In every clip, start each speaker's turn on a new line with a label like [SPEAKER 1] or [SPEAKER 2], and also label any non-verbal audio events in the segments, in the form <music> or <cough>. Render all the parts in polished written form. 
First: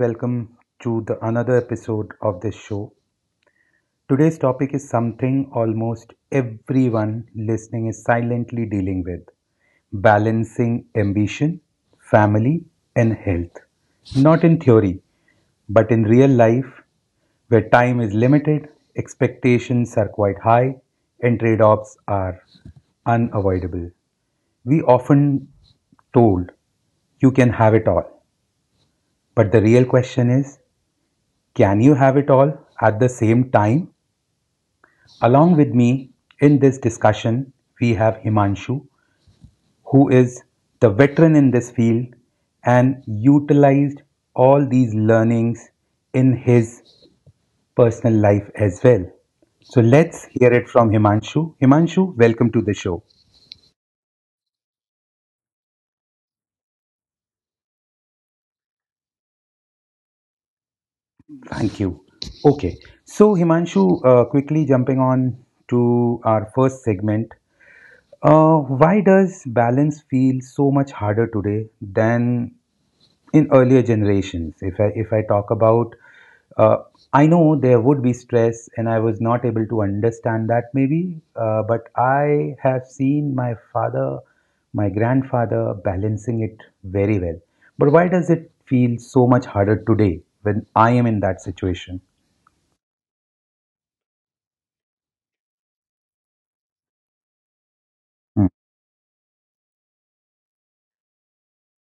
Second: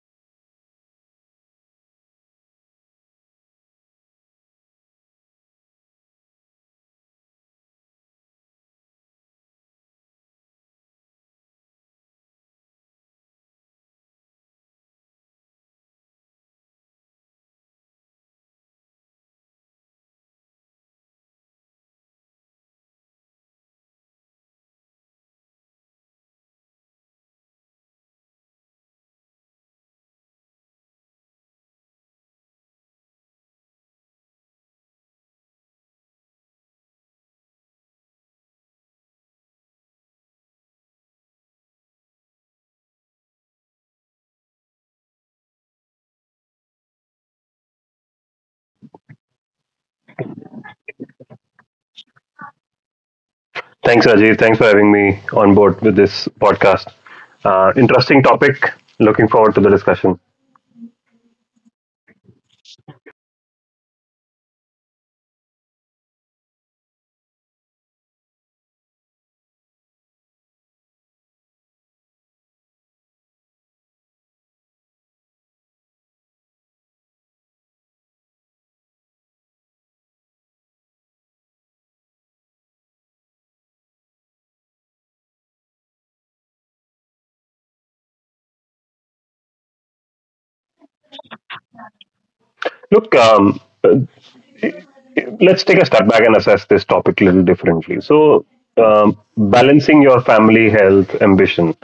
[SPEAKER 1] welcome to the another episode of this show. Today's topic is something almost everyone listening is silently dealing with balancing ambition, family, and health. Not in theory, but in real life, where time is limited, expectations are quite high, and trade offs are unavoidable. We often told you can have it all, but the real question is can you have it all at the same time? Along with me in this discussion, we have Himanshu, who is the veteran in this field and utilized all these learnings in his personal life as well. So let's hear it from Himanshu. Himanshu, welcome to the show.
[SPEAKER 2] Thanks, Rajiv. Thanks for having me on board with this podcast. Interesting topic. Looking forward to the discussion.
[SPEAKER 1] Thank you. Okay. So, Himanshu, quickly jumping on to our first segment. Why does balance feel so much harder today than in earlier generations? If I talk about, uh, I know there would be stress, and I was not able to understand that maybe, but I have seen my father, my grandfather balancing it very well. But why does it feel so much harder today when I am in that situation?
[SPEAKER 2] Look, let's take a step back and assess this topic a little differently. So,
[SPEAKER 1] Hmm.
[SPEAKER 2] um, balancing your family health ambition.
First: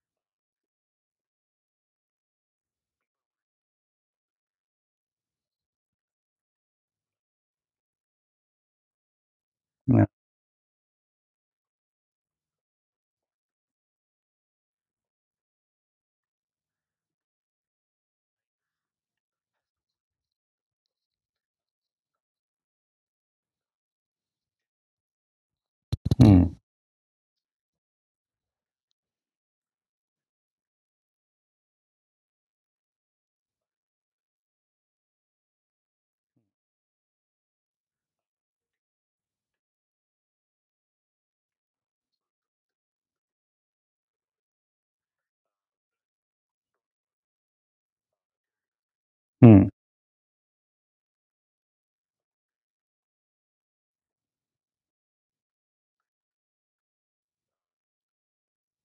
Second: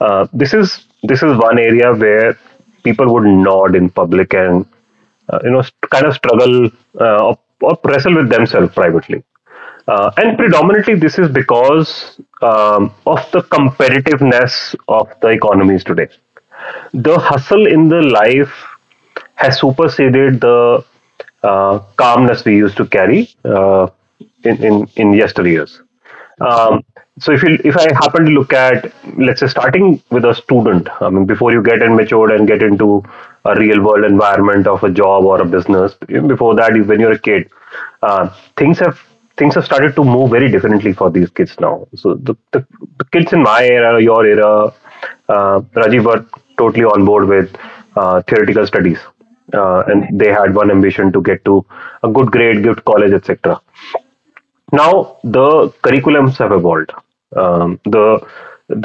[SPEAKER 2] This is one area where people would nod in public and kind of struggle or wrestle with themselves privately.
[SPEAKER 1] Yeah.
[SPEAKER 2] And predominantly, this is because of the competitiveness of the economies today, the hustle in the life has superseded the calmness we used to carry in yesteryears.
[SPEAKER 1] Hmm.
[SPEAKER 2] Um, so if I happen to look at, let's say, starting with a student. I mean, before you get in matured and get into a real world environment of a job or a business, even before that when you're a kid, uh, things have things have started to move very differently for these kids now. So the kids in my era, your era, Rajiv, were totally on board with theoretical studies,
[SPEAKER 1] Hmm.
[SPEAKER 2] and they had one ambition to get to a good grade, good college, etc. Now the curriculums have evolved. Um, the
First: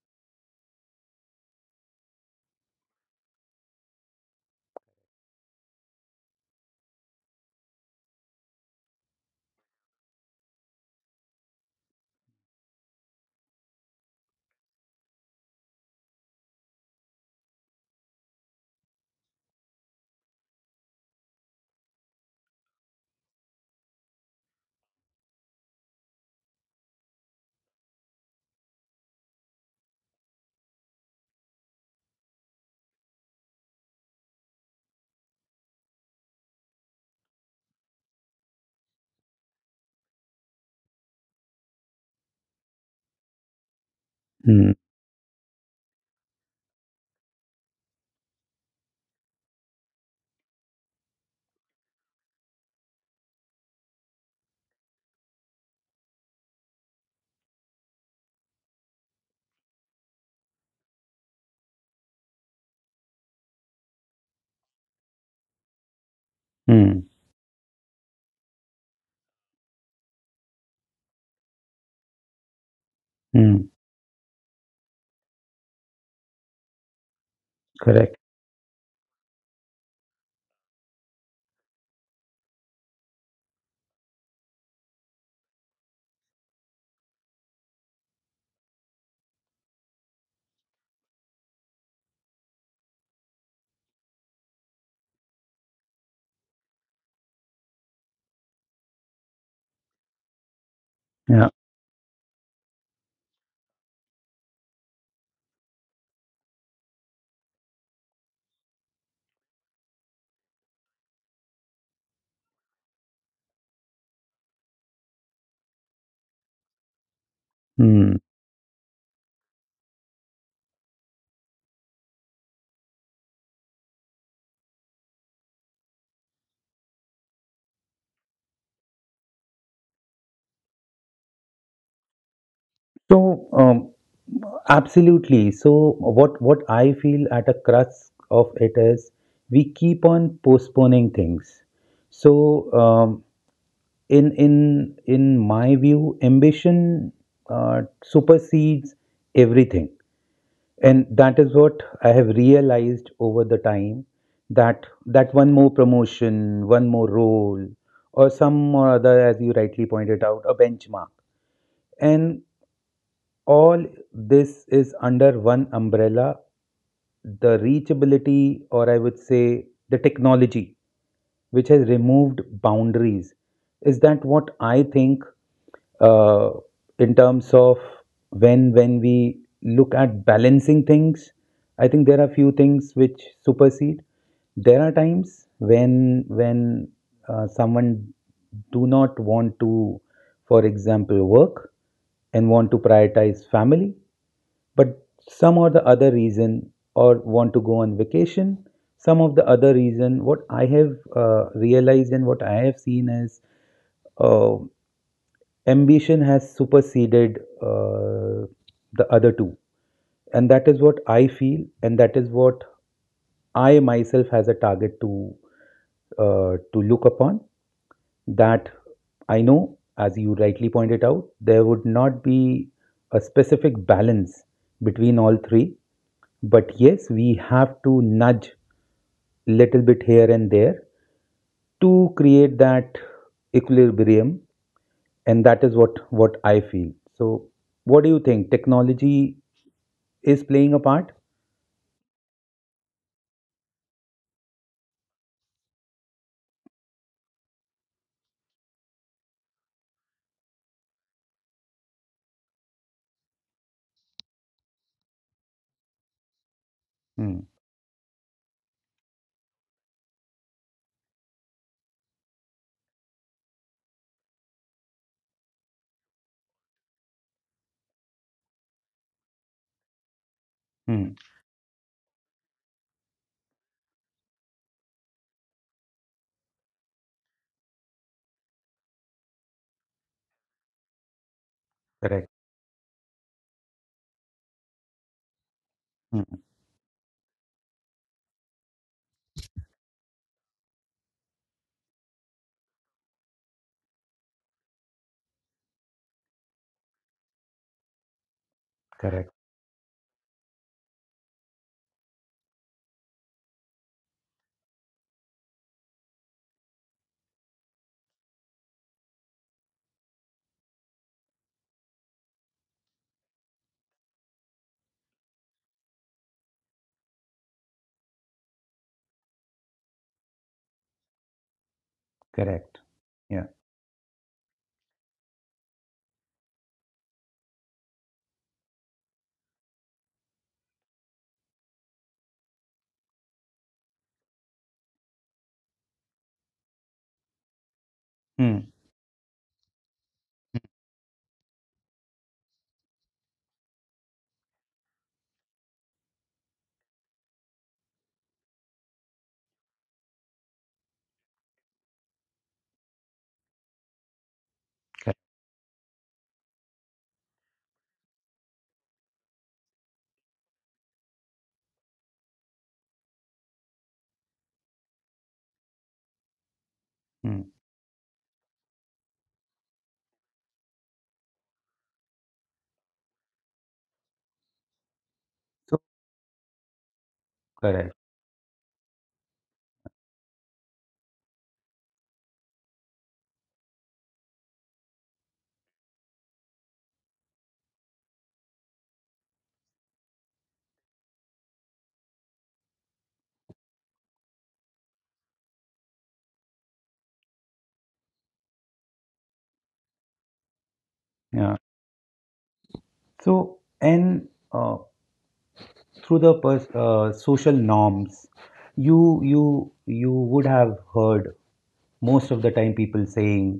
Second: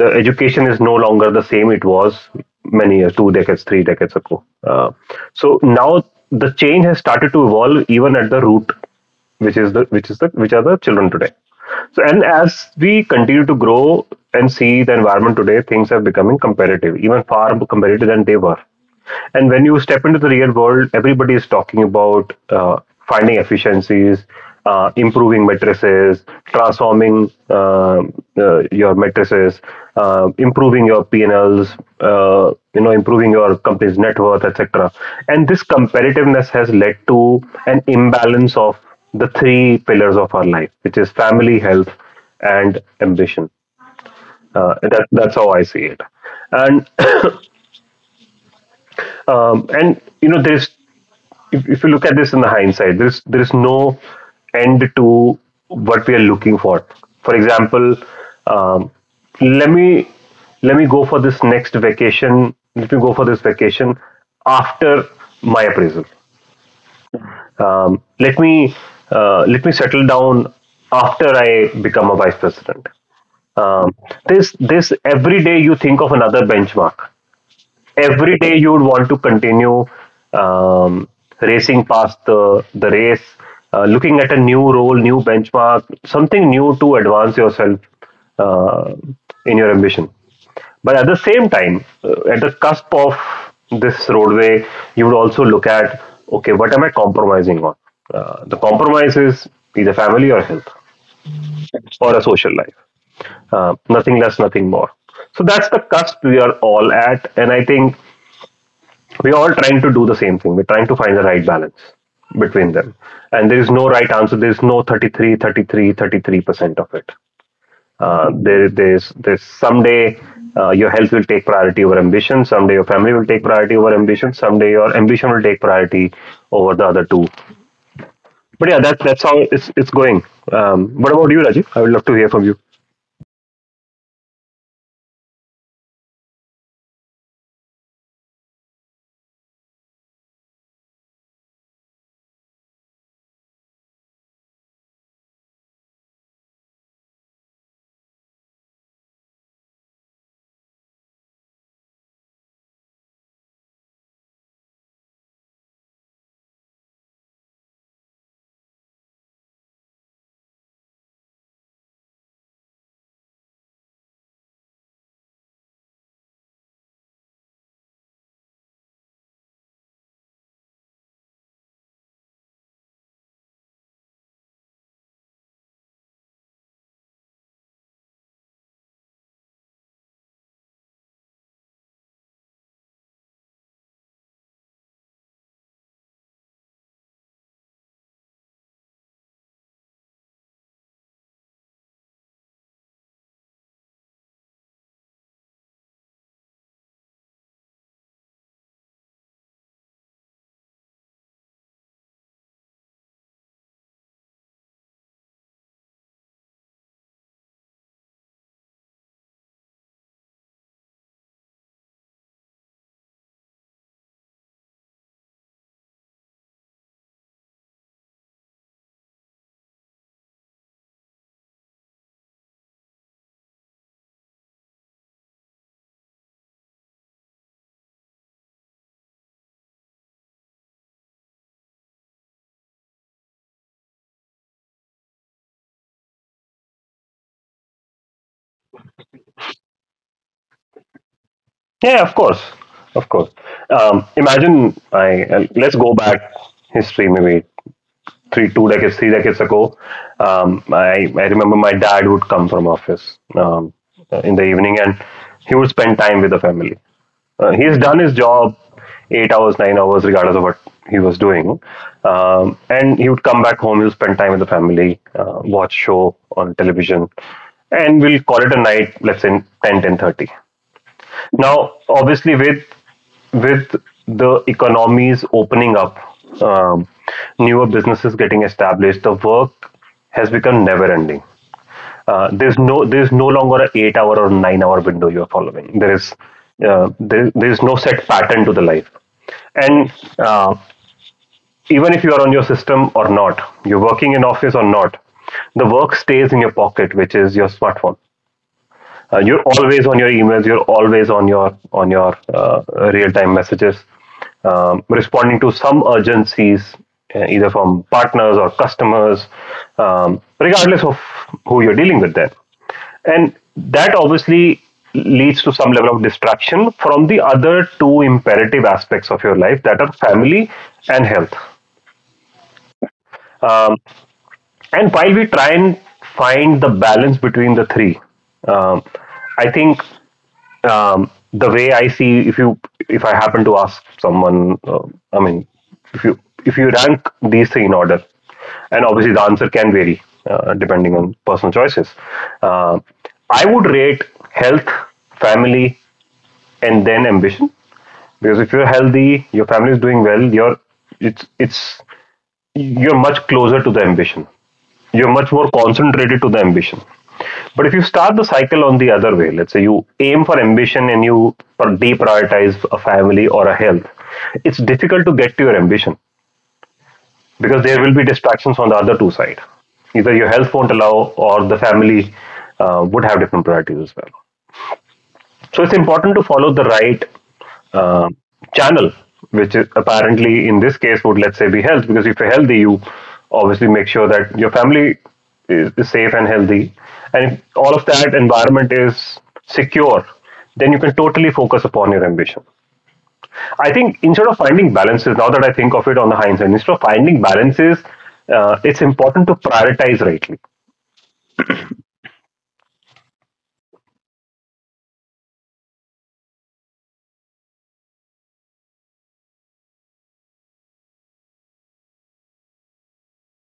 [SPEAKER 2] the education is no longer the same it was many years, 2 decades, 3 decades ago. So now the change has started to evolve even at the root, which are the children today. So, and as we continue to grow and see the environment today, things are becoming comparative, even far more comparative than they were. And when you step into the real world, everybody is talking about finding efficiencies, improving matrices, transforming your matrices, improving your P&Ls, improving your company's net worth, etc. And this competitiveness has led to an imbalance of the three pillars of our life, which is family, health, and ambition.
[SPEAKER 1] Hmm.
[SPEAKER 2] That's how I see it. And <coughs> <clears throat> and you know, there's if you look at this in the hindsight, there is no end to what we are looking for. For example, um, let me let me go for this next vacation. Let me go for this vacation after my appraisal.
[SPEAKER 1] Hmm.
[SPEAKER 2] Um, let me let me settle down after I become a vice president.
[SPEAKER 1] Hmm.
[SPEAKER 2] Um, this every day you think of another benchmark.
[SPEAKER 1] Correct.
[SPEAKER 2] Every day you would want to continue um, racing past the race, looking at a new role, new benchmark, something new to advance yourself uh, in your ambition. But at the same time, at the cusp of this roadway, you would also look at, okay, what am I compromising on? The compromise is either family or health
[SPEAKER 1] Yeah.
[SPEAKER 2] or a social life. Nothing less, nothing more. So that's the cusp we are all at. And I think we're all trying to do the same thing. We're trying to find the right balance between them. And there is no right answer. There's no 33, 33, 33% of it.
[SPEAKER 1] Hmm.
[SPEAKER 2] There's someday your health will take priority over ambition. Someday your family will take priority over ambition. Someday your ambition will take priority over the other two. But yeah, that's how it's going. What about you, Rajiv? I would love to hear from you.
[SPEAKER 1] So, absolutely. So, what I feel at a crux of it is we keep on postponing things. So, in my view, ambition supersedes everything, and that is what I have realized over the time that one more promotion, one more role, or some or other, as you rightly pointed out, a benchmark, and all this is under one umbrella, the reachability, or I would say the technology, which has removed boundaries. Is that what I think, uh, in terms of when we look at balancing things? I think there are few things which supersede. There are times when someone do not want to, for example, work and want to prioritize family but some or the other reason, or want to go on vacation some of the other reason, what I have realized and what I have seen is uh, ambition has superseded uh, the other two, and that is what I feel, and that is what I myself has a target to, to look upon. That I know, as you rightly pointed out, there would not be a specific balance between all three. But yes, we have to nudge little bit here and there to create that equilibrium, and that is what I feel. So, what do you think? Technology is playing a part.
[SPEAKER 2] Yeah, of course, of course. Imagine I Let's go back history maybe three 2 decades 3 decades ago. I remember my dad would come from office in the evening, and he would spend time with the family.
[SPEAKER 1] Mm.
[SPEAKER 2] He's done his job 8 hours 9 hours regardless of what he was doing. And he would come back home, he'll spend time with the family, watch show on television, and we'll call it a night, let's say, 10:30.
[SPEAKER 1] Mm.
[SPEAKER 2] Now obviously with the economies opening up, um, newer businesses getting established, the work has become never ending. Uh,
[SPEAKER 1] Correct.
[SPEAKER 2] there's no there's no longer an 8 hour or 9 hour window you're following. There is,
[SPEAKER 1] Mm.
[SPEAKER 2] there's no set pattern to the life. And uh, even if you are on your system or not, you're working in office or not, the work stays in your pocket, which is your smartphone.
[SPEAKER 1] Correct.
[SPEAKER 2] You're always on your emails, you're always on your real-time messages, responding to some urgencies, either from partners or customers, regardless of who you're dealing with them. And that obviously leads to some level of distraction from the other two imperative aspects of your life, that are family and health.
[SPEAKER 1] Correct. Yeah.
[SPEAKER 2] Um, and while we try and find the balance between the three, um, I think the way I see, if I happen to ask someone, I mean, if you rank these three in order,
[SPEAKER 1] Mm.
[SPEAKER 2] and obviously the answer can vary depending on personal choices. Uh, I would rate health, family, and then ambition, because if you're healthy, your family is doing well, you're, it's, you're much closer to the ambition, you're
[SPEAKER 1] Correct.
[SPEAKER 2] much more concentrated to the ambition. But if you start the cycle on the other way, let's say you aim for ambition and you deprioritize a family or a health, it's difficult to get to your ambition
[SPEAKER 1] Mm.
[SPEAKER 2] because there will be distractions on the other two side. Either your health won't allow, or the family would have different priorities as well. So it's
[SPEAKER 1] So
[SPEAKER 2] important to follow the right
[SPEAKER 1] correct.
[SPEAKER 2] um, channel, which is apparently, in this case, would, let's say, be health, because if you're healthy, you obviously make sure that your family is safe and healthy. And if all of that environment is secure, then you can totally focus upon your ambition. I think, instead of finding balances, now that I think of it on the hindsight, instead of finding balances, it's important to prioritize rightly.
[SPEAKER 1] Yeah. So and through the social norms, you would have heard most of the time people saying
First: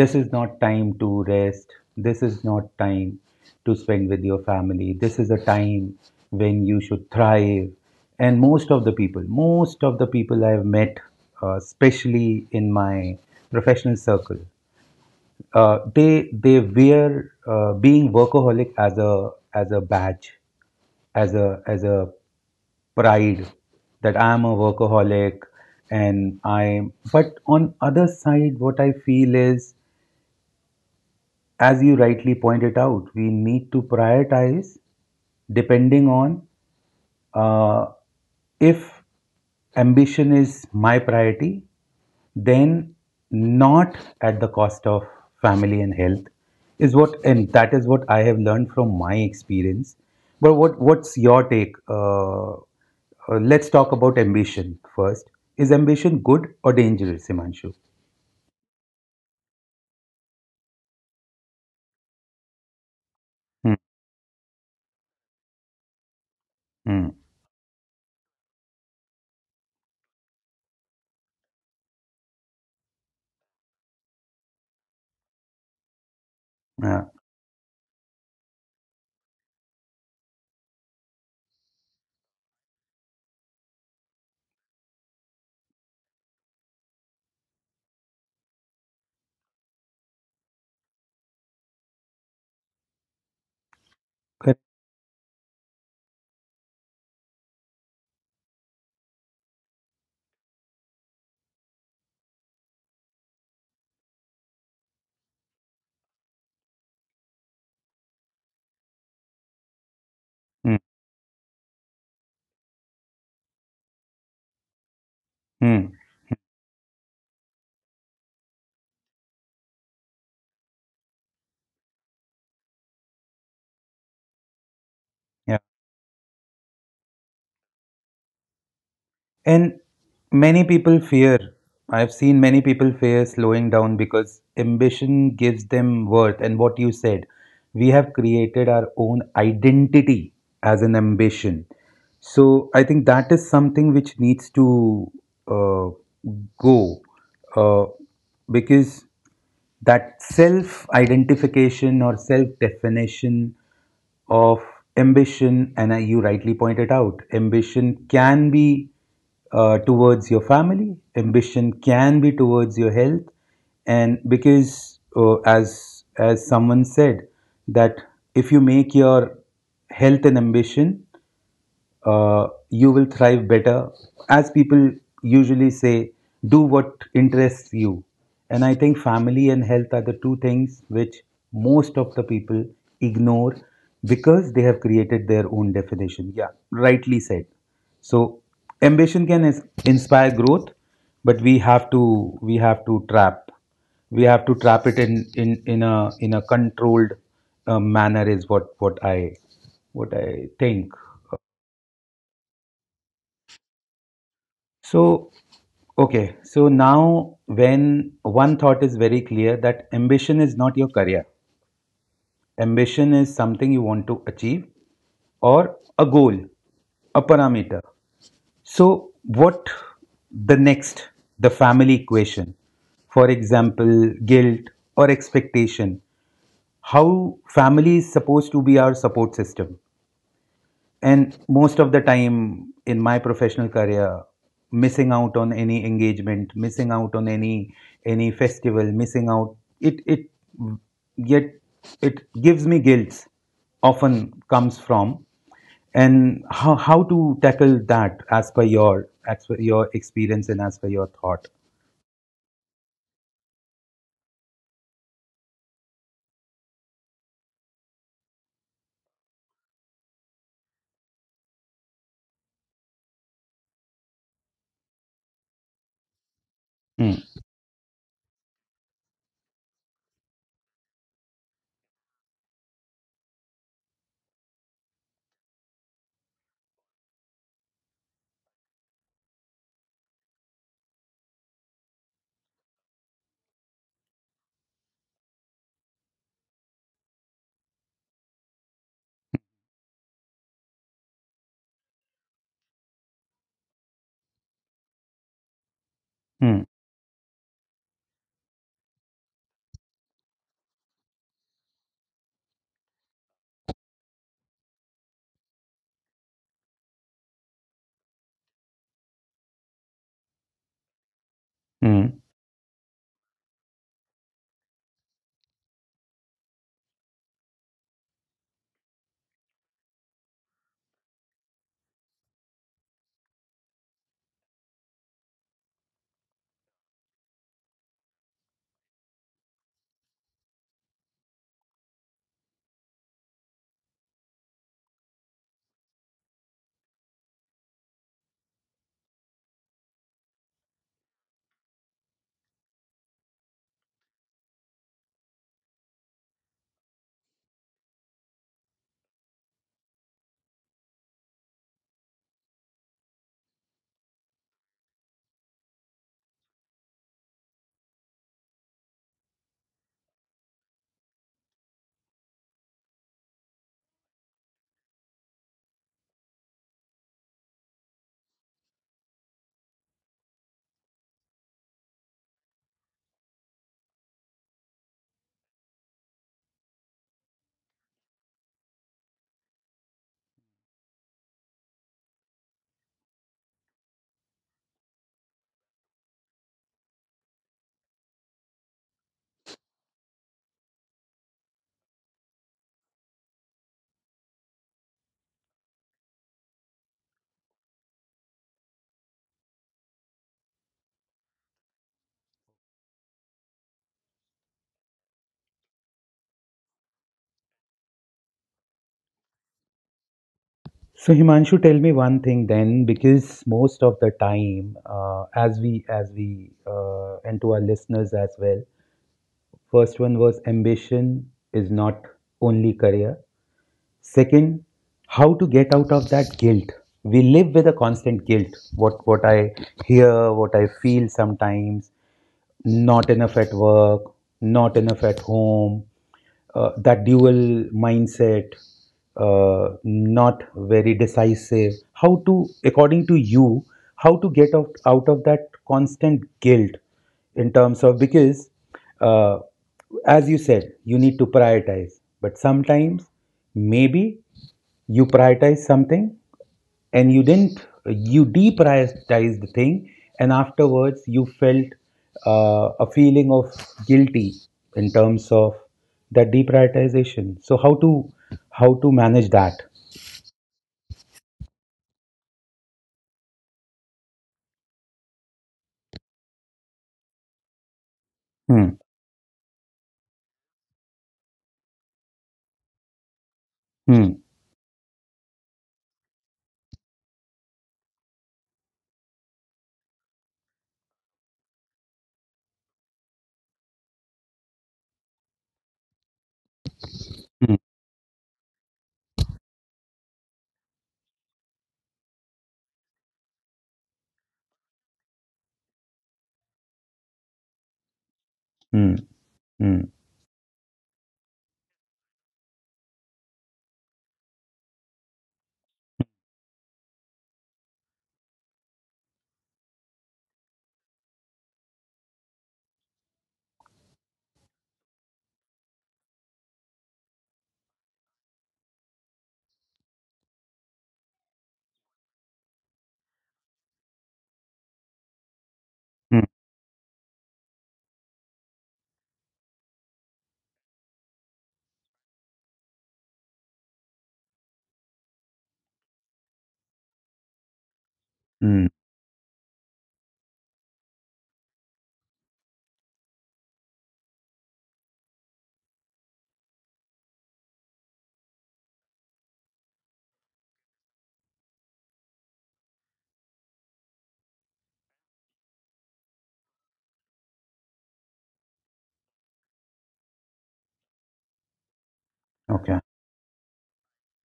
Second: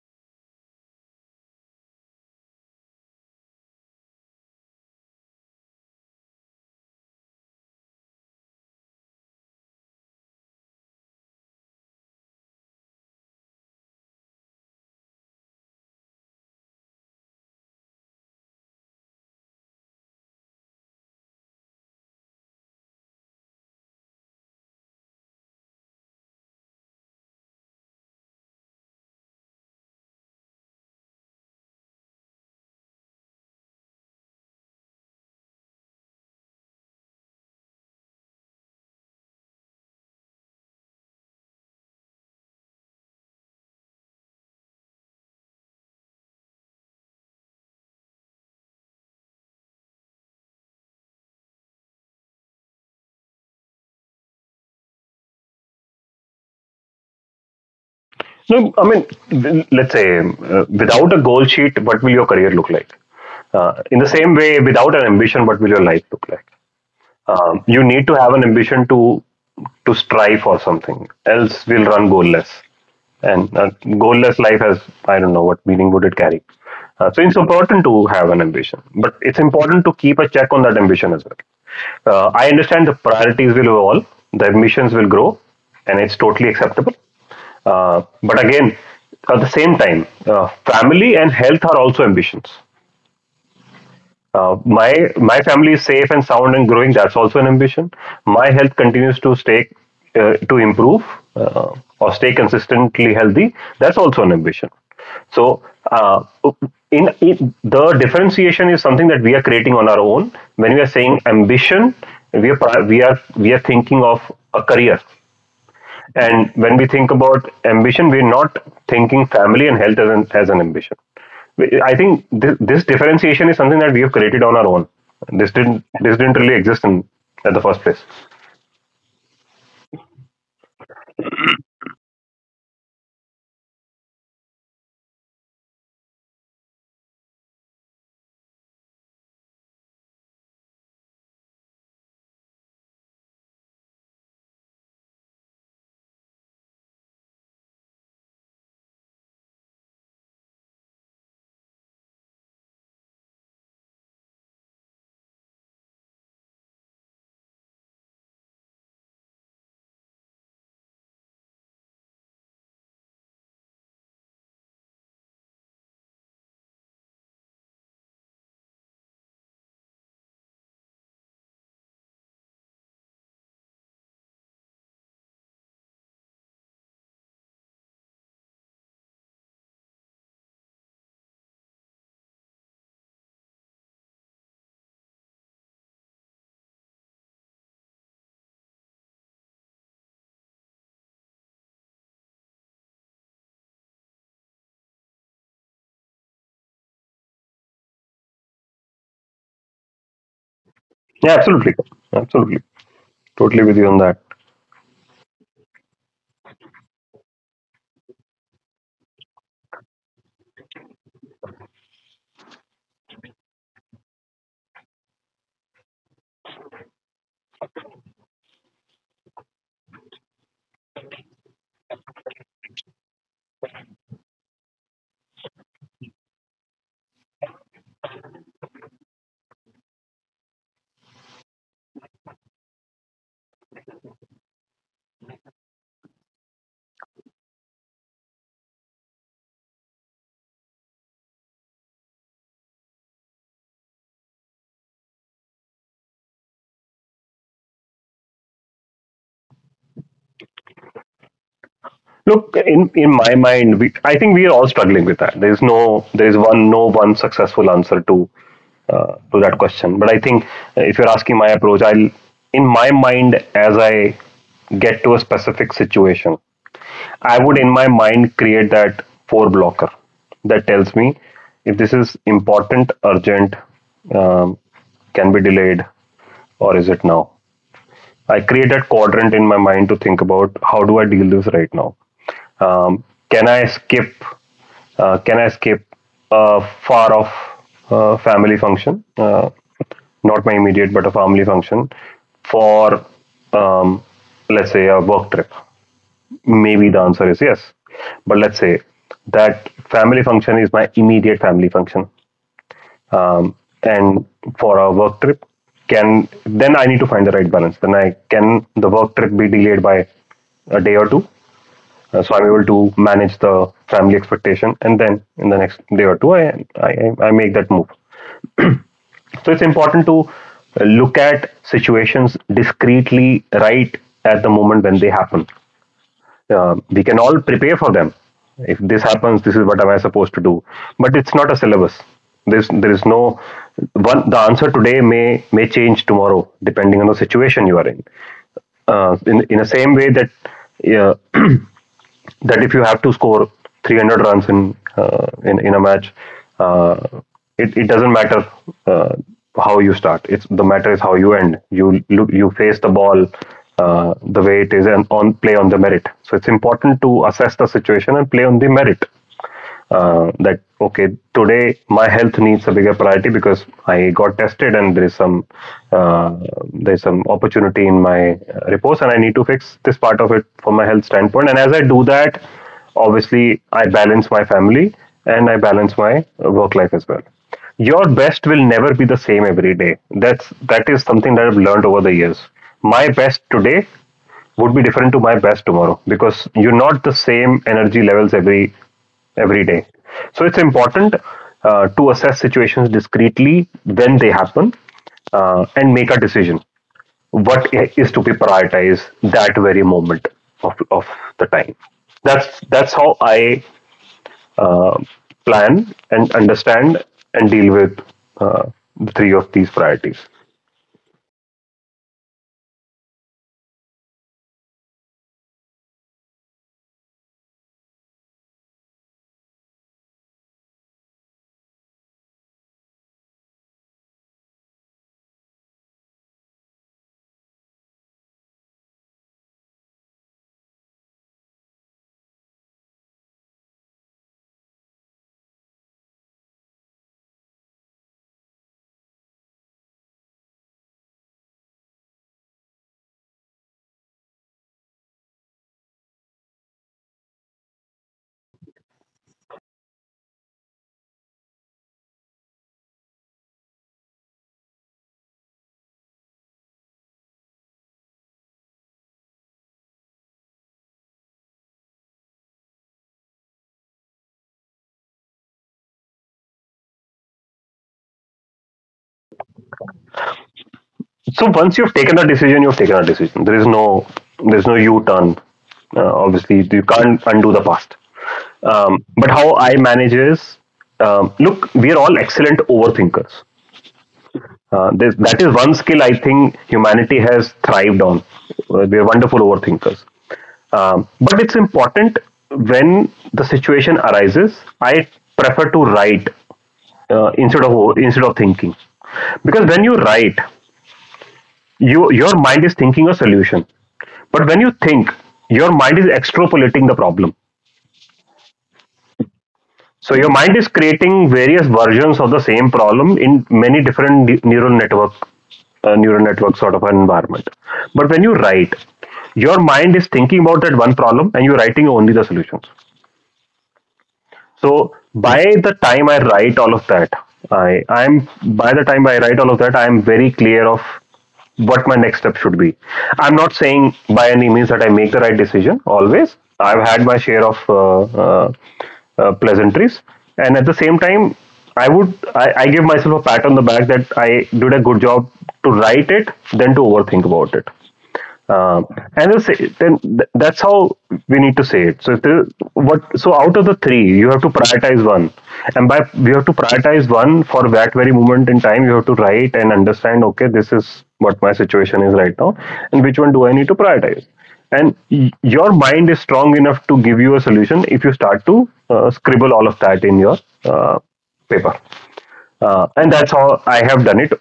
[SPEAKER 1] this is not time to rest, this is not time to spend with your family, this is a time when you should thrive. And most of the people I've met, especially in my professional circle, they wear being workaholic as a badge, as a pride, that I am a workaholic. And I but on other side what I feel is, as you rightly pointed out, we need to prioritize depending on uh, if ambition is my priority then not at the cost of family and health, is what, and that is what I have learned from my experience. But what's your take? Let's talk about ambition first. Is ambition good or dangerous, Himanshu?
[SPEAKER 2] No, I mean, let's say, without a goal sheet, what will your career look like?
[SPEAKER 1] Hmm.
[SPEAKER 2] In the same way, without an ambition, what will your life look like?
[SPEAKER 1] Hmm.
[SPEAKER 2] You need to have an ambition to strive for something, else we'll run goalless. And a goalless life has, I don't know what meaning would it carry.
[SPEAKER 1] Yeah.
[SPEAKER 2] So it's important to have an ambition, but it's important to keep a check on that ambition as well. I understand the priorities will evolve, the ambitions will grow, and it's totally acceptable. But again, at the same time, family and health are also ambitions. Uh,
[SPEAKER 1] Correct.
[SPEAKER 2] my my family is safe and sound and growing. That's also an ambition. My health continues to stay to improve uh, or stay consistently healthy. That's also an ambition. So uh, in the differentiation is something that we are creating on our own. When we are saying ambition, we are pri- we are thinking of a career.
[SPEAKER 1] Hmm.
[SPEAKER 2] And when we think about ambition, we're not thinking family and health as an, ambition. I think this, differentiation is something that we have created on our own. This
[SPEAKER 1] Yeah.
[SPEAKER 2] didn't this didn't really exist in at the first place.
[SPEAKER 1] And many people fear, I've seen many people fear slowing down because ambition gives them worth. And what you said, we have created our own identity as an ambition. So I think that is something which needs to uh, go, uh, because that self identification or self definition of ambition, and you rightly pointed out, ambition can be towards your family, ambition can be towards your health, and because as someone said, that if you make your health an ambition, you will thrive better. As people usually say, do what interests you. And I think family and health are the two things which most of the people ignore because they have created their own definition. Yeah, rightly said. So ambition can inspire growth, but we have to trap it in a controlled manner, is what I think.
[SPEAKER 2] Yeah, absolutely, absolutely, totally with you on that.
[SPEAKER 1] So, okay, so now when one thought is very clear that ambition is not your career, ambition is something you want to achieve or a goal, a parameter. So, what the next, the family equation, for example, guilt or expectation, how family is supposed to be our support system. And most of the time in my professional career missing out on any engagement, missing out on any festival, missing out, it yet it gives me guilt often comes from. And how, to tackle that as per your experience and as per your thought.
[SPEAKER 2] Look, in my mind, I think we are all struggling with that. There is no there is one No one successful answer to that question. But I think if you're asking my approach, I'll in my mind, as I get to a specific situation,
[SPEAKER 1] Mm.
[SPEAKER 2] I would, in my mind, create that four blocker that tells me if this is important, urgent, um, can be delayed, or is it now? I create that quadrant in my mind to think about how do I deal this right now? Um, can I skip? Can I skip a far off family function? Not my immediate, but a family function for, um, let's say, a work trip.
[SPEAKER 1] Mm.
[SPEAKER 2] Maybe the answer is yes. But let's say that family function is my immediate family function. Um, and for a work trip, can, then I need to find the right balance. Then, I can, the work trip, be delayed by a day or two. Uh,
[SPEAKER 1] Mm.
[SPEAKER 2] so I'm able to manage the family expectation, and then in the next day or two, I make that move. So it's important to look at situations discreetly right at the moment when they happen. We can all prepare for them. If this happens, this is what am I supposed to do. But it's not a syllabus. There is no one. The answer today may change tomorrow, depending on the situation you are in, in the same way that uh, that if you have to score 300 runs in in a match, uh, it doesn't matter uh, how you start. It's the matter is how you end. You look, you face the ball the way it is and on play on the merit. So it's important to assess the situation and play on the merit that okay, today my health needs a bigger priority because I got tested and there is some uh, there's some opportunity in my repose and I need to fix this part of it from my health standpoint. And as I do that, obviously I balance my family and I balance my work life as well. Your best will never be the same every day. That is something that I've learned over the years. My best today would be different to my best tomorrow because you're not the same energy levels every day, so it's important to assess situations discreetly when they happen, and make a decision what is to be prioritized that very moment of the time. That's how I uh, plan and understand and deal with uh, the three of these priorities.
[SPEAKER 1] So Himanshu, tell me one thing then, because most of the time, as we and to our listeners as well, first one was ambition is not only career. Second, how to get out of that guilt. We live with a constant guilt. What I hear, what I feel sometimes not enough at work, not enough at home, that dual mindset, not very decisive. How to, according to you, how to get out of that constant guilt, in terms of because, uh, as you said, you need to prioritize, but sometimes maybe you prioritize something and you didn't you deprioritized the thing, and afterwards you felt a feeling of guilty in terms of that deprioritization. So how to manage that.
[SPEAKER 2] So once you've taken a decision, you've taken a decision. There's no U-turn. Obviously, you can't undo the past.
[SPEAKER 1] Hmm.
[SPEAKER 2] But how I manage is, look, we are all excellent overthinkers.
[SPEAKER 1] Hmm.
[SPEAKER 2] That is one skill I think humanity has thrived on. We are wonderful overthinkers. But it's important when the situation arises. I prefer to write
[SPEAKER 1] Hmm.
[SPEAKER 2] instead of thinking, because when you write, your mind is thinking a solution, but when you think, your mind is extrapolating the problem.
[SPEAKER 1] Hmm. Hmm.
[SPEAKER 2] So your mind is creating various versions of the same problem in many different neural network, neural network sort of an environment. But when you write, your mind is thinking about that one problem and you're writing only the solutions. So by the time I write all of that, I I'm by the time I write all of that, I'm very clear of what my next step should be. I'm not saying by any means that I make the right decision
[SPEAKER 1] Hmm.
[SPEAKER 2] always. I've had my share of pleasantries, and at the same time, I give myself a pat on the back that I did a good job to write it than to overthink about it.
[SPEAKER 1] Hmm.
[SPEAKER 2] Um, and they'll say, then that's how we need to say it. So if there, what so out of the three, you have to prioritize one, and by we have to prioritize one for that very moment in time. You have to write and understand. Okay, this is what my situation is right now, and which one do I need to prioritize? And your mind is strong enough to give you a solution if you start to scribble all of that in your uh, paper.
[SPEAKER 1] Okay.
[SPEAKER 2] And that's how I have done it.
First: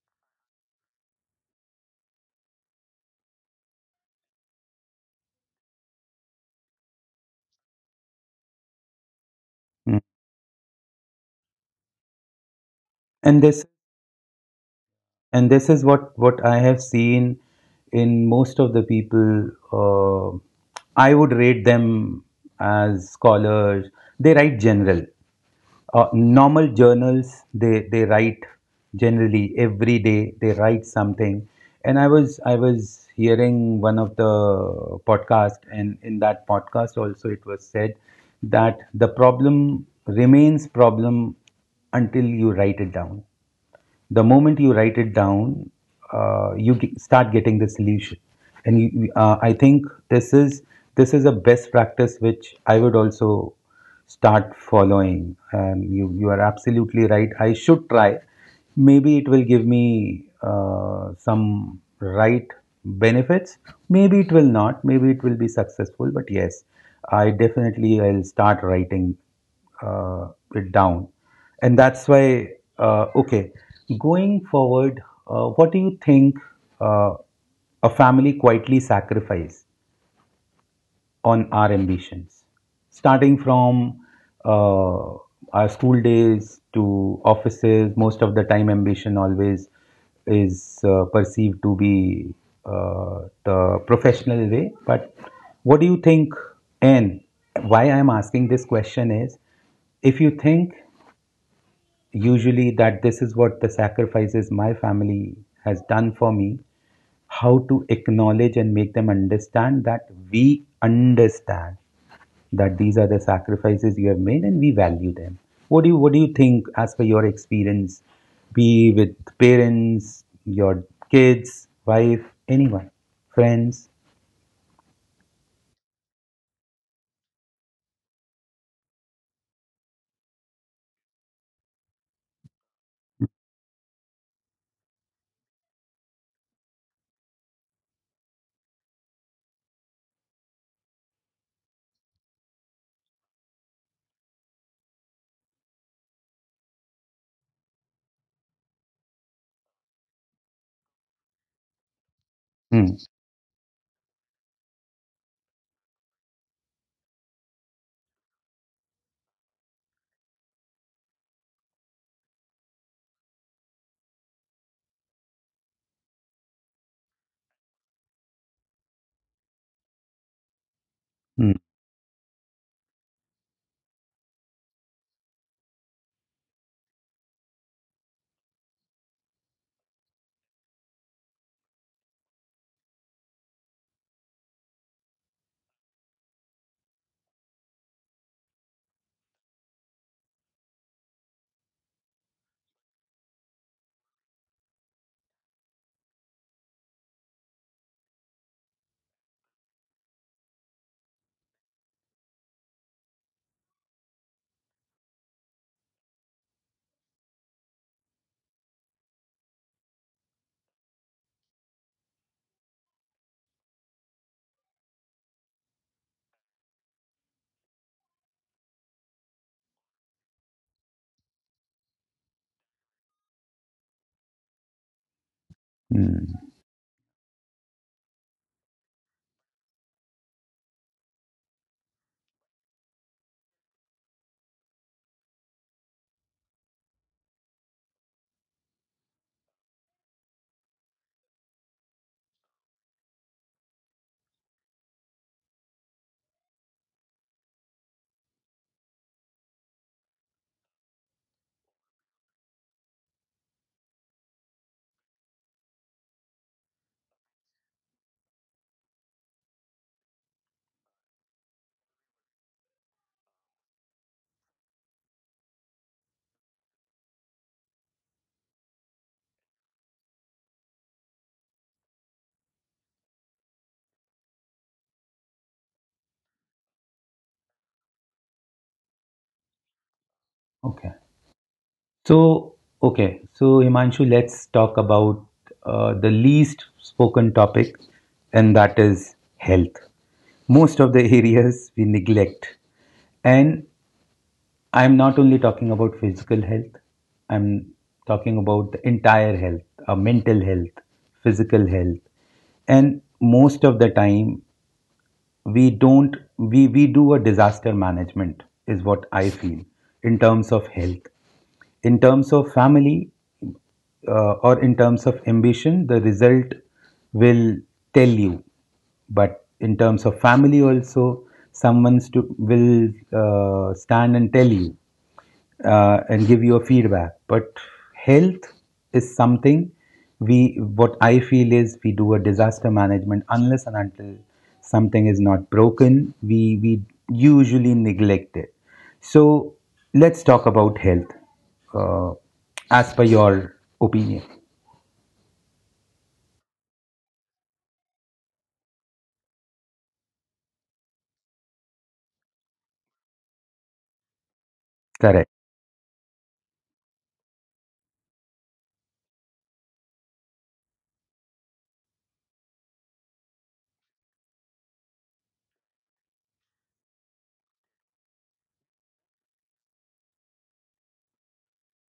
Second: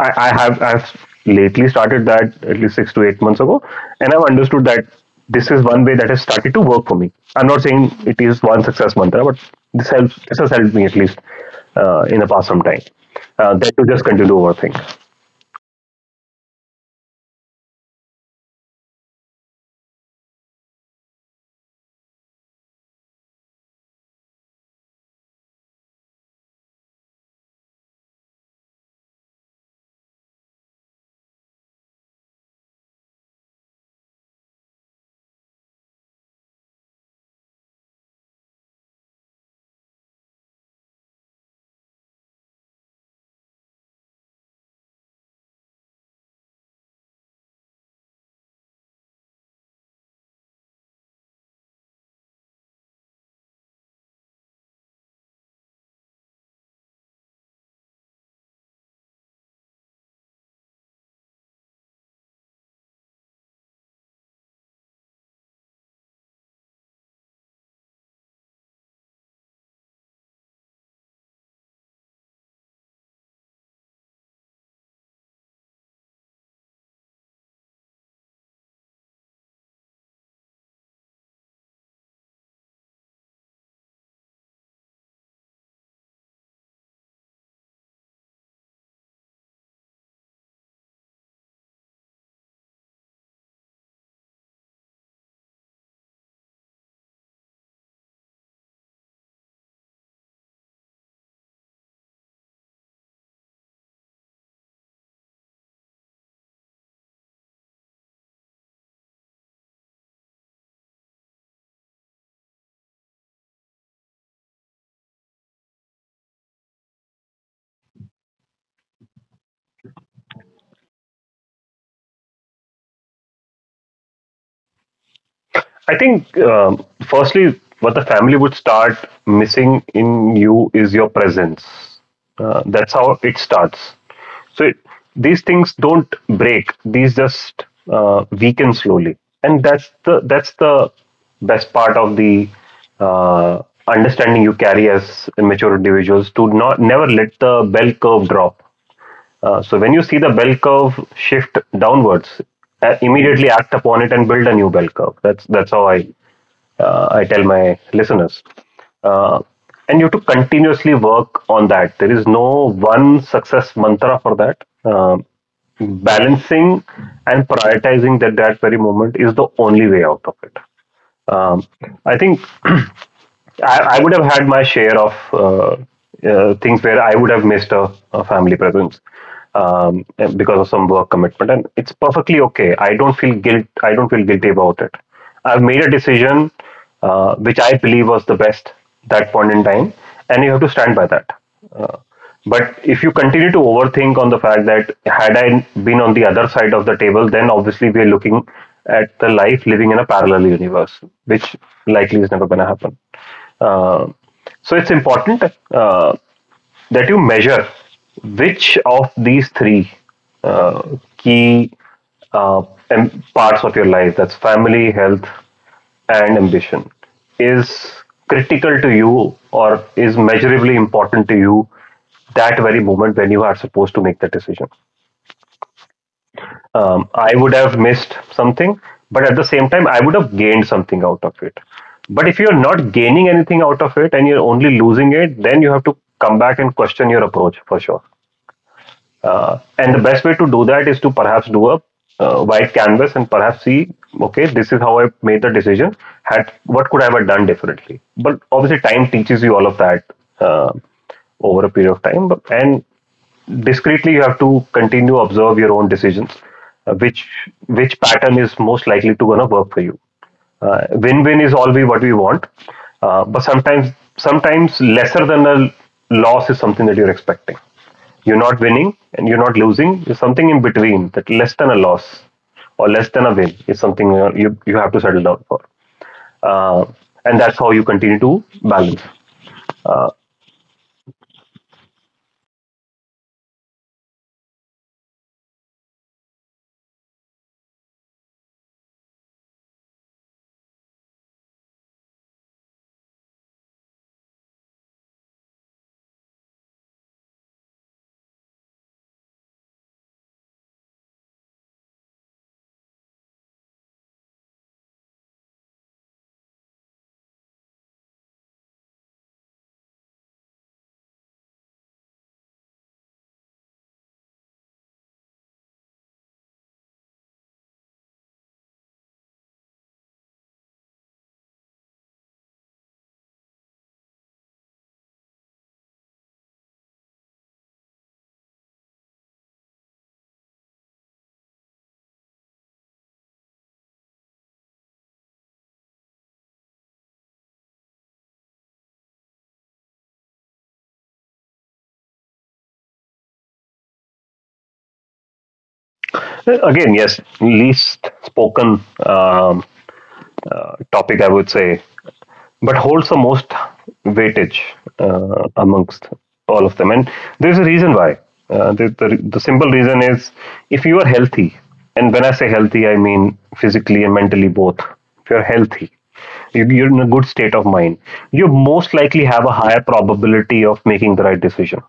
[SPEAKER 2] I've lately started that at least 6 to 8 months ago, and I've understood that this is one way that has started to work for me. I'm not saying it is one success mantra, but this
[SPEAKER 1] Hmm.
[SPEAKER 2] helps. This has helped me at least in the past some time.
[SPEAKER 1] and this
[SPEAKER 2] That to just continue over.
[SPEAKER 1] and this is what I have seen in most of the people. uh, I would rate them as scholars. They write general, normal journals. They write generally every day they write something. And I was hearing one of the podcast, and in that podcast also it was said that the problem remains problem until you write it down. The moment you write it down, you start getting the solution. And you, I think this is a best practice which I would also start following. And you are absolutely right. I should try. Maybe it will give me some right benefits. Maybe it will not. Maybe it will be successful. But yes, I definitely will start writing uh, it down. And that's why, okay, going forward, what do you think uh, a family quietly sacrifice, on our ambitions, starting from uh, our school days to offices. Most of the time, ambition always is perceived to be the professional way. But what do you think? And why I am asking this question is, if you think usually that this is what the sacrifices my family has done for me, how to acknowledge and make them understand that we understand that these are the sacrifices you have made and we value them. What do you think as per your experience, be with parents, your kids, wife, anyone, friends?
[SPEAKER 2] I think, firstly, what the family would start missing in you is your presence. That's how it starts. So it, these things don't break; these just weaken slowly, and that's the best part of the understanding you carry as mature individuals to not never let the bell curve drop. So when you see the bell curve shift downwards,
[SPEAKER 1] Hmm.
[SPEAKER 2] immediately act upon it and build a new bell curve. That's how I tell my listeners. Uh, and you have to continuously work on that. There is no one success mantra for that. Um Balancing and prioritizing that that very moment is the only way out of it.
[SPEAKER 1] Hmm.
[SPEAKER 2] Um, I think <clears throat> I would have had my share of things where I would have missed a family presence, um, because of some work commitment, and it's perfectly okay. I don't feel guilt. I don't feel guilty about it. I've made a decision which I believe was the best that point in time, and you have to stand by that. Uh, but if you continue to overthink on the fact that had I been on the other side of the table, then obviously we are looking at the life living in a parallel universe, which likely is never going to happen. Uh, so it's important. Uh, that you measure which of these three uh, key uh, parts of your life, that's family, health, and ambition, is critical to you or is measurably important to you that very moment when you are supposed to make that decision.
[SPEAKER 1] Hmm.
[SPEAKER 2] I would have missed something, but at the same time I would have gained something out of it. But if you're not gaining anything out of it and you're only losing it, then you have to come back and question your approach for sure. And the best way to do that is to perhaps do a white canvas and perhaps see, okay, this is how I made the decision. Had What could I have done differently? But obviously, time teaches you all of that uh, over a period of time. And discreetly you have to continue observe your own decisions, uh, which which pattern is most likely to gonna work for you. Win-win is always what we want, but sometimes lesser than a loss is something that you're expecting. You're not winning and you're not losing is something in between, that less than a loss or less than a win is something you have to settle down for, uh, and that's how you continue to balance.
[SPEAKER 1] Okay. So okay. So Himanshu, let's talk about the least spoken topic, and that is health. Most of the <laughs> areas we neglect, and I'm not only talking about physical health, I'm talking about the entire health, mental health, physical health. And most of the time, we don't, we do a disaster management, is what I feel, in terms of health. In terms of family or in terms of ambition, the result will tell you. But in terms of family, also, someone will stand and tell you and give you a feedback. But health is something we, what I feel is we do a disaster management unless and until something is not broken, we usually neglect it. So let's talk about health uh, as per your opinion.
[SPEAKER 2] Again, yes, least spoken, um, topic, I would say, but holds the most weightage
[SPEAKER 1] Correct.
[SPEAKER 2] amongst all of them. And there's a reason why. The simple reason is, if you are healthy, and when I say healthy, I mean physically and mentally both. If you're healthy, you're in a good state of mind, you most likely have a higher probability of making the right decision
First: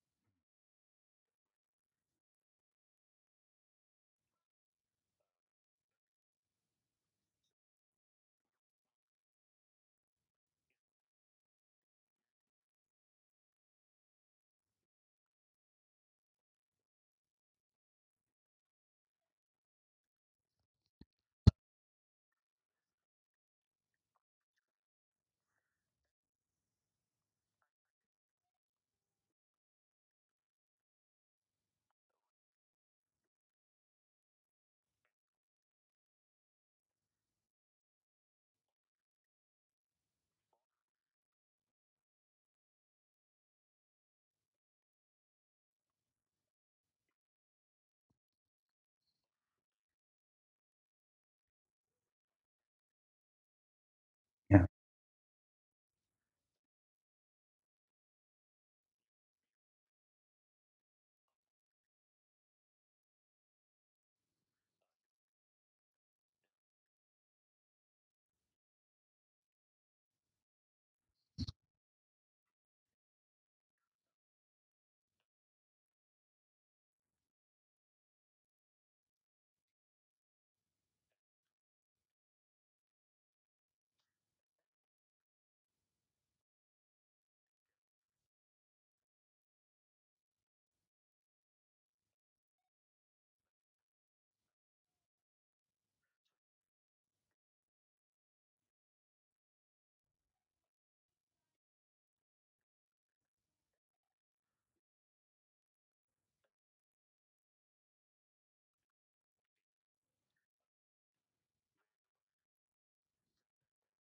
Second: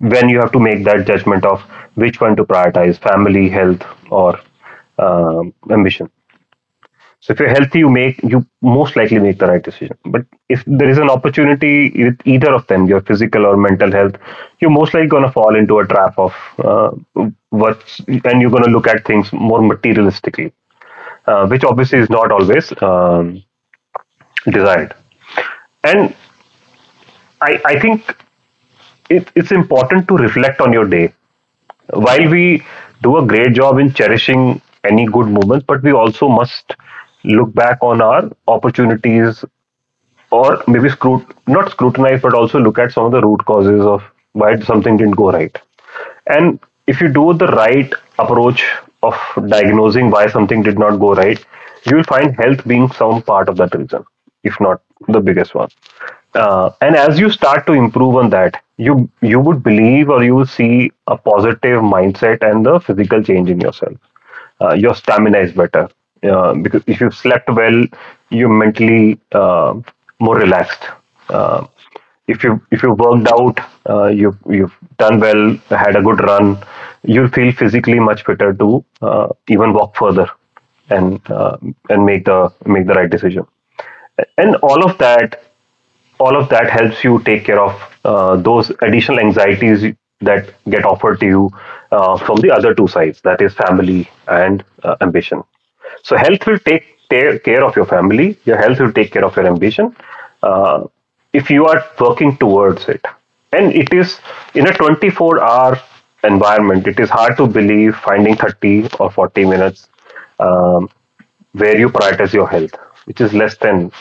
[SPEAKER 2] when you have to make that judgment of which one to prioritize, family, health, or ambition. So if you're healthy, you most likely make the right decision. But if there is an opportunity with either of them, your physical or mental health, you're most likely gonna fall into a trap of uh, what's, and you're gonna look at things more materialistically, which obviously is not always desired. And I think it's important to reflect on your day. While we do a great job in cherishing any good moment, but we also must look back on our opportunities, or maybe scrut, not scrutinize, but also look at some of the root causes of why something didn't go right. And if you do the right approach of diagnosing why something did not go right, you will find health being some part of that reason, if
[SPEAKER 1] Yeah.
[SPEAKER 2] not the biggest one. And as you start to improve on that, you would believe or you will see a positive mindset and the physical change in yourself. Your stamina is better, because if you slept well, you're mentally more relaxed. uh, if you worked out, you've done well, had a good run, you'll feel physically much better to even walk further, and uh, and make the right decision. And all of that, all of that helps you take care of those additional anxieties that get offered to you from the other two sides, that is family and ambition. So health will take care of your family, your health will take care of your ambition, uh, if you are working towards it. And it is in a 24-hour environment, it is hard to believe finding 30 or 40 minutes, um, where you prioritize your health, which is less than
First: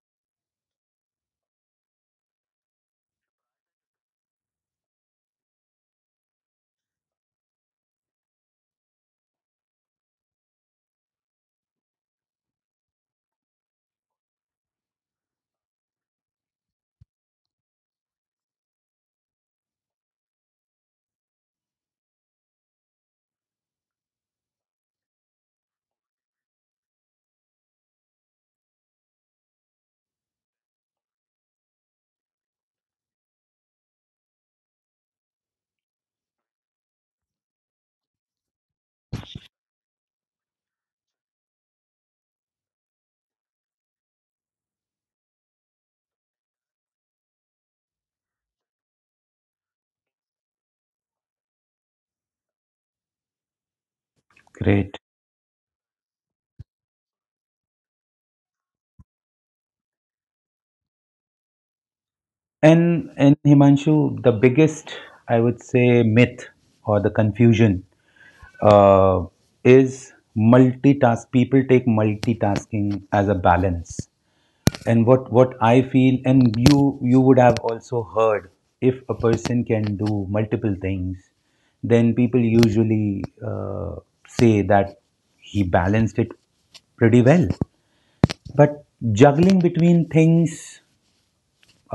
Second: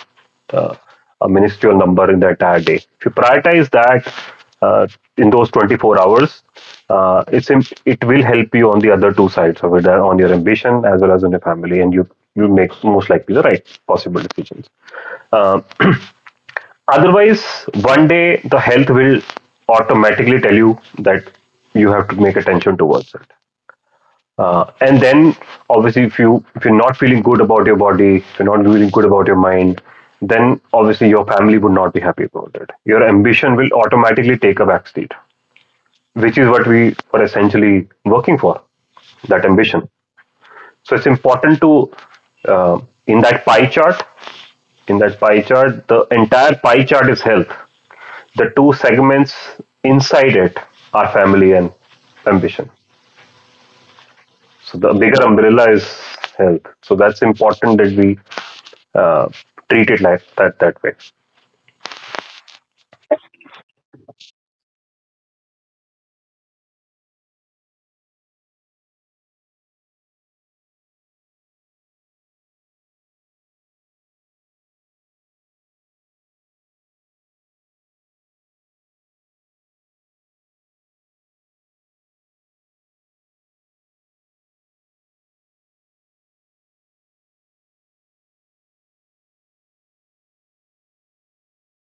[SPEAKER 2] uh, a ministerial number in the entire day. If you prioritize that uh, in those 24 hours, it will help you on the other two sides of it, on your ambition as well as on your family, and you make most likely the right possible decisions. Um Otherwise, one day the health will automatically tell you that you have to make attention towards it. And then, obviously, if you if you're not feeling good about your body, if you're not feeling good about your mind, then obviously your family would not be happy about it. Your ambition will automatically take a backseat, which is what we are essentially working for. That ambition. So it's important to uh, in that pie chart. In that pie chart, the entire pie chart is health. The two segments inside it are family and ambition. So the
[SPEAKER 1] Great.
[SPEAKER 2] bigger umbrella is health. So that's important that we uh, treat it that way.
[SPEAKER 1] And Himanshu, the biggest, I would say, myth or the confusion uh, is multitask people take multitasking as a balance, and what I feel, and you would have also heard, if a person can do multiple things then people usually say that he balanced it pretty well, but juggling between things,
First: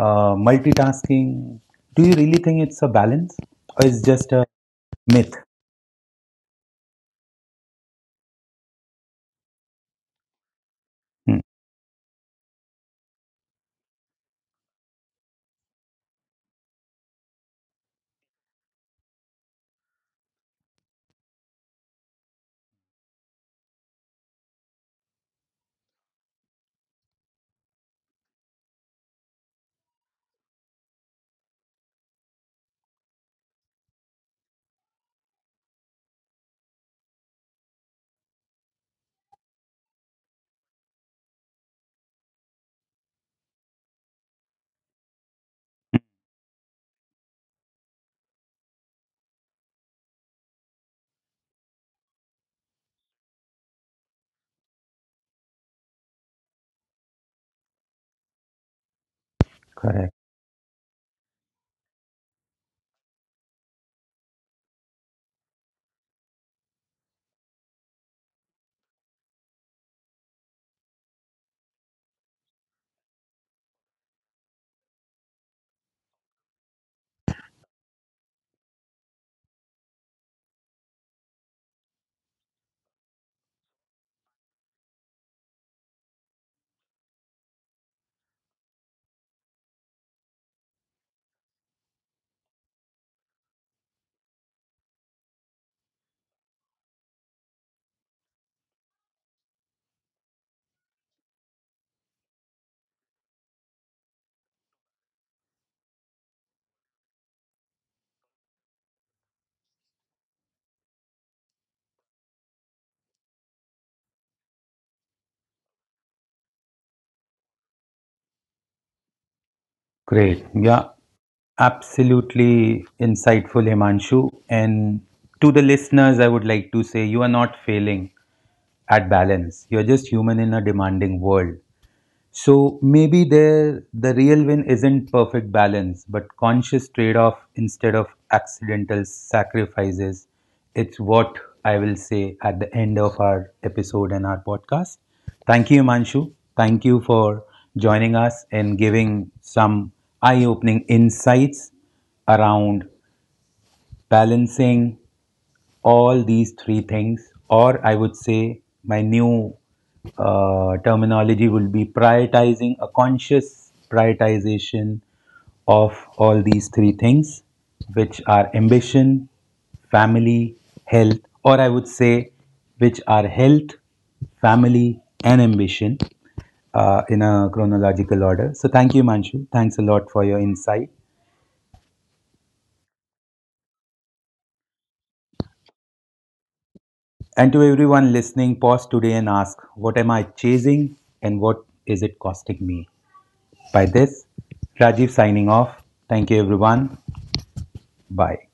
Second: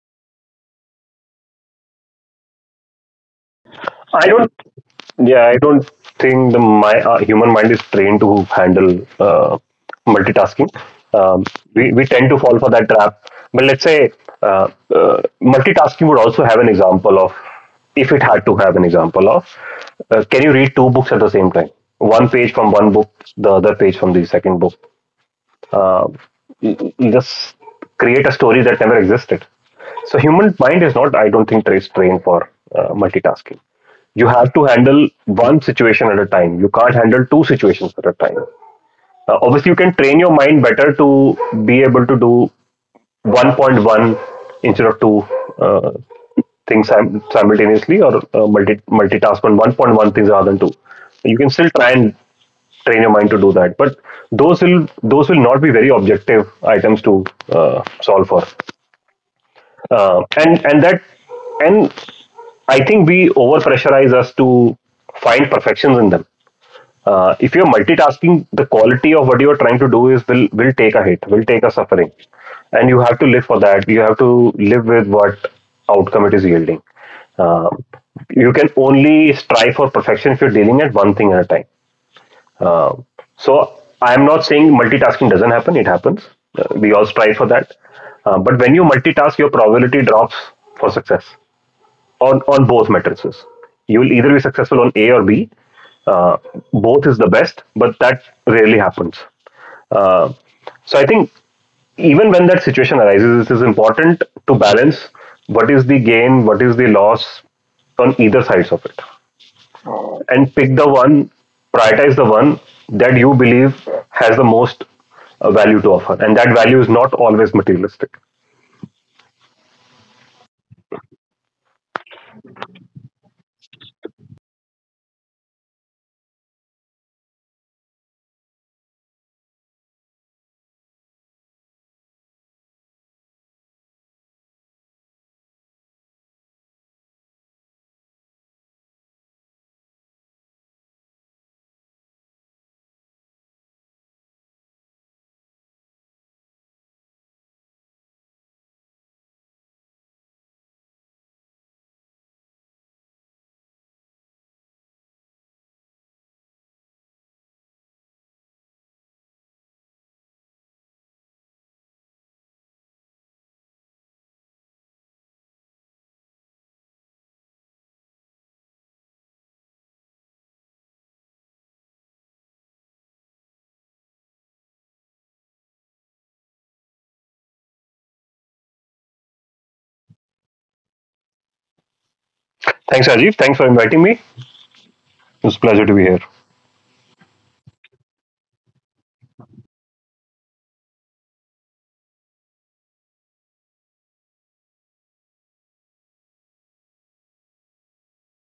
[SPEAKER 1] multitasking, do you really think it's a balance or is
[SPEAKER 2] I
[SPEAKER 1] just a
[SPEAKER 2] don't.
[SPEAKER 1] myth?
[SPEAKER 2] Yeah, I don't think the my human mind is trained to handle uh, multitasking.
[SPEAKER 1] Hmm.
[SPEAKER 2] Um, we tend to fall for that trap. But let's say uh, multitasking would also have an example of if it had to have an example of can you read two books at the same time? One page from one book, the other page from the second book. Uh, just create a story that never existed. So human mind is not, I don't think, trained for multitasking. You have to handle one situation at a time. You can't handle two situations at a time. Obviously, you can train your mind better to be able to do 1.1 instead of two uh, things simultaneously, or multitask on 1.1 things rather than two. You can still try and train your mind to do that. But those will not be very objective items to solve for,
[SPEAKER 1] Correct.
[SPEAKER 2] and that, and I think we over pressurize us to find perfections in them. If you're multitasking, the quality of what you're trying to do is will take a hit, will take a suffering, and you have to live for that. You have to live with what outcome it is yielding. Um you can only strive for perfection if you're dealing at one thing at a time. Uh, so I'm not saying multitasking doesn't happen. It happens. We all strive for that. But when you multitask, your probability drops for success on both matrices. You will either be successful on A or B. Uh, Both is the best, but that rarely happens. Uh, so I think even when that situation arises, it is important to balance what is the gain, what is the loss on either sides of it, and pick the one, prioritize the one that you believe has the most value to offer. And that value is not always materialistic.
[SPEAKER 1] Great. Yeah, absolutely insightful, Himanshu. And to the listeners, I would like to say you are not failing at balance. You're just human in a demanding world. So maybe there the real win isn't perfect balance, but conscious trade-off instead of accidental sacrifices. It's what I will say at the end of our episode and our podcast. Thank you, Manshu. Thank you for joining us and giving some eye-opening insights around balancing all these three things, or I would say my new terminology will be prioritizing a conscious prioritization of all these three things, which are ambition, family, health, or I would say which are health, family, and ambition in a chronological order. So, thank you, Manshu. Thanks a lot for your insight.
[SPEAKER 2] Thanks, Rajiv. Thanks for inviting me. It's a pleasure to be here.
[SPEAKER 1] And to everyone listening, pause today and ask, what am I chasing and what is it costing me? By this, Rajiv signing off. Thank you, everyone. Bye.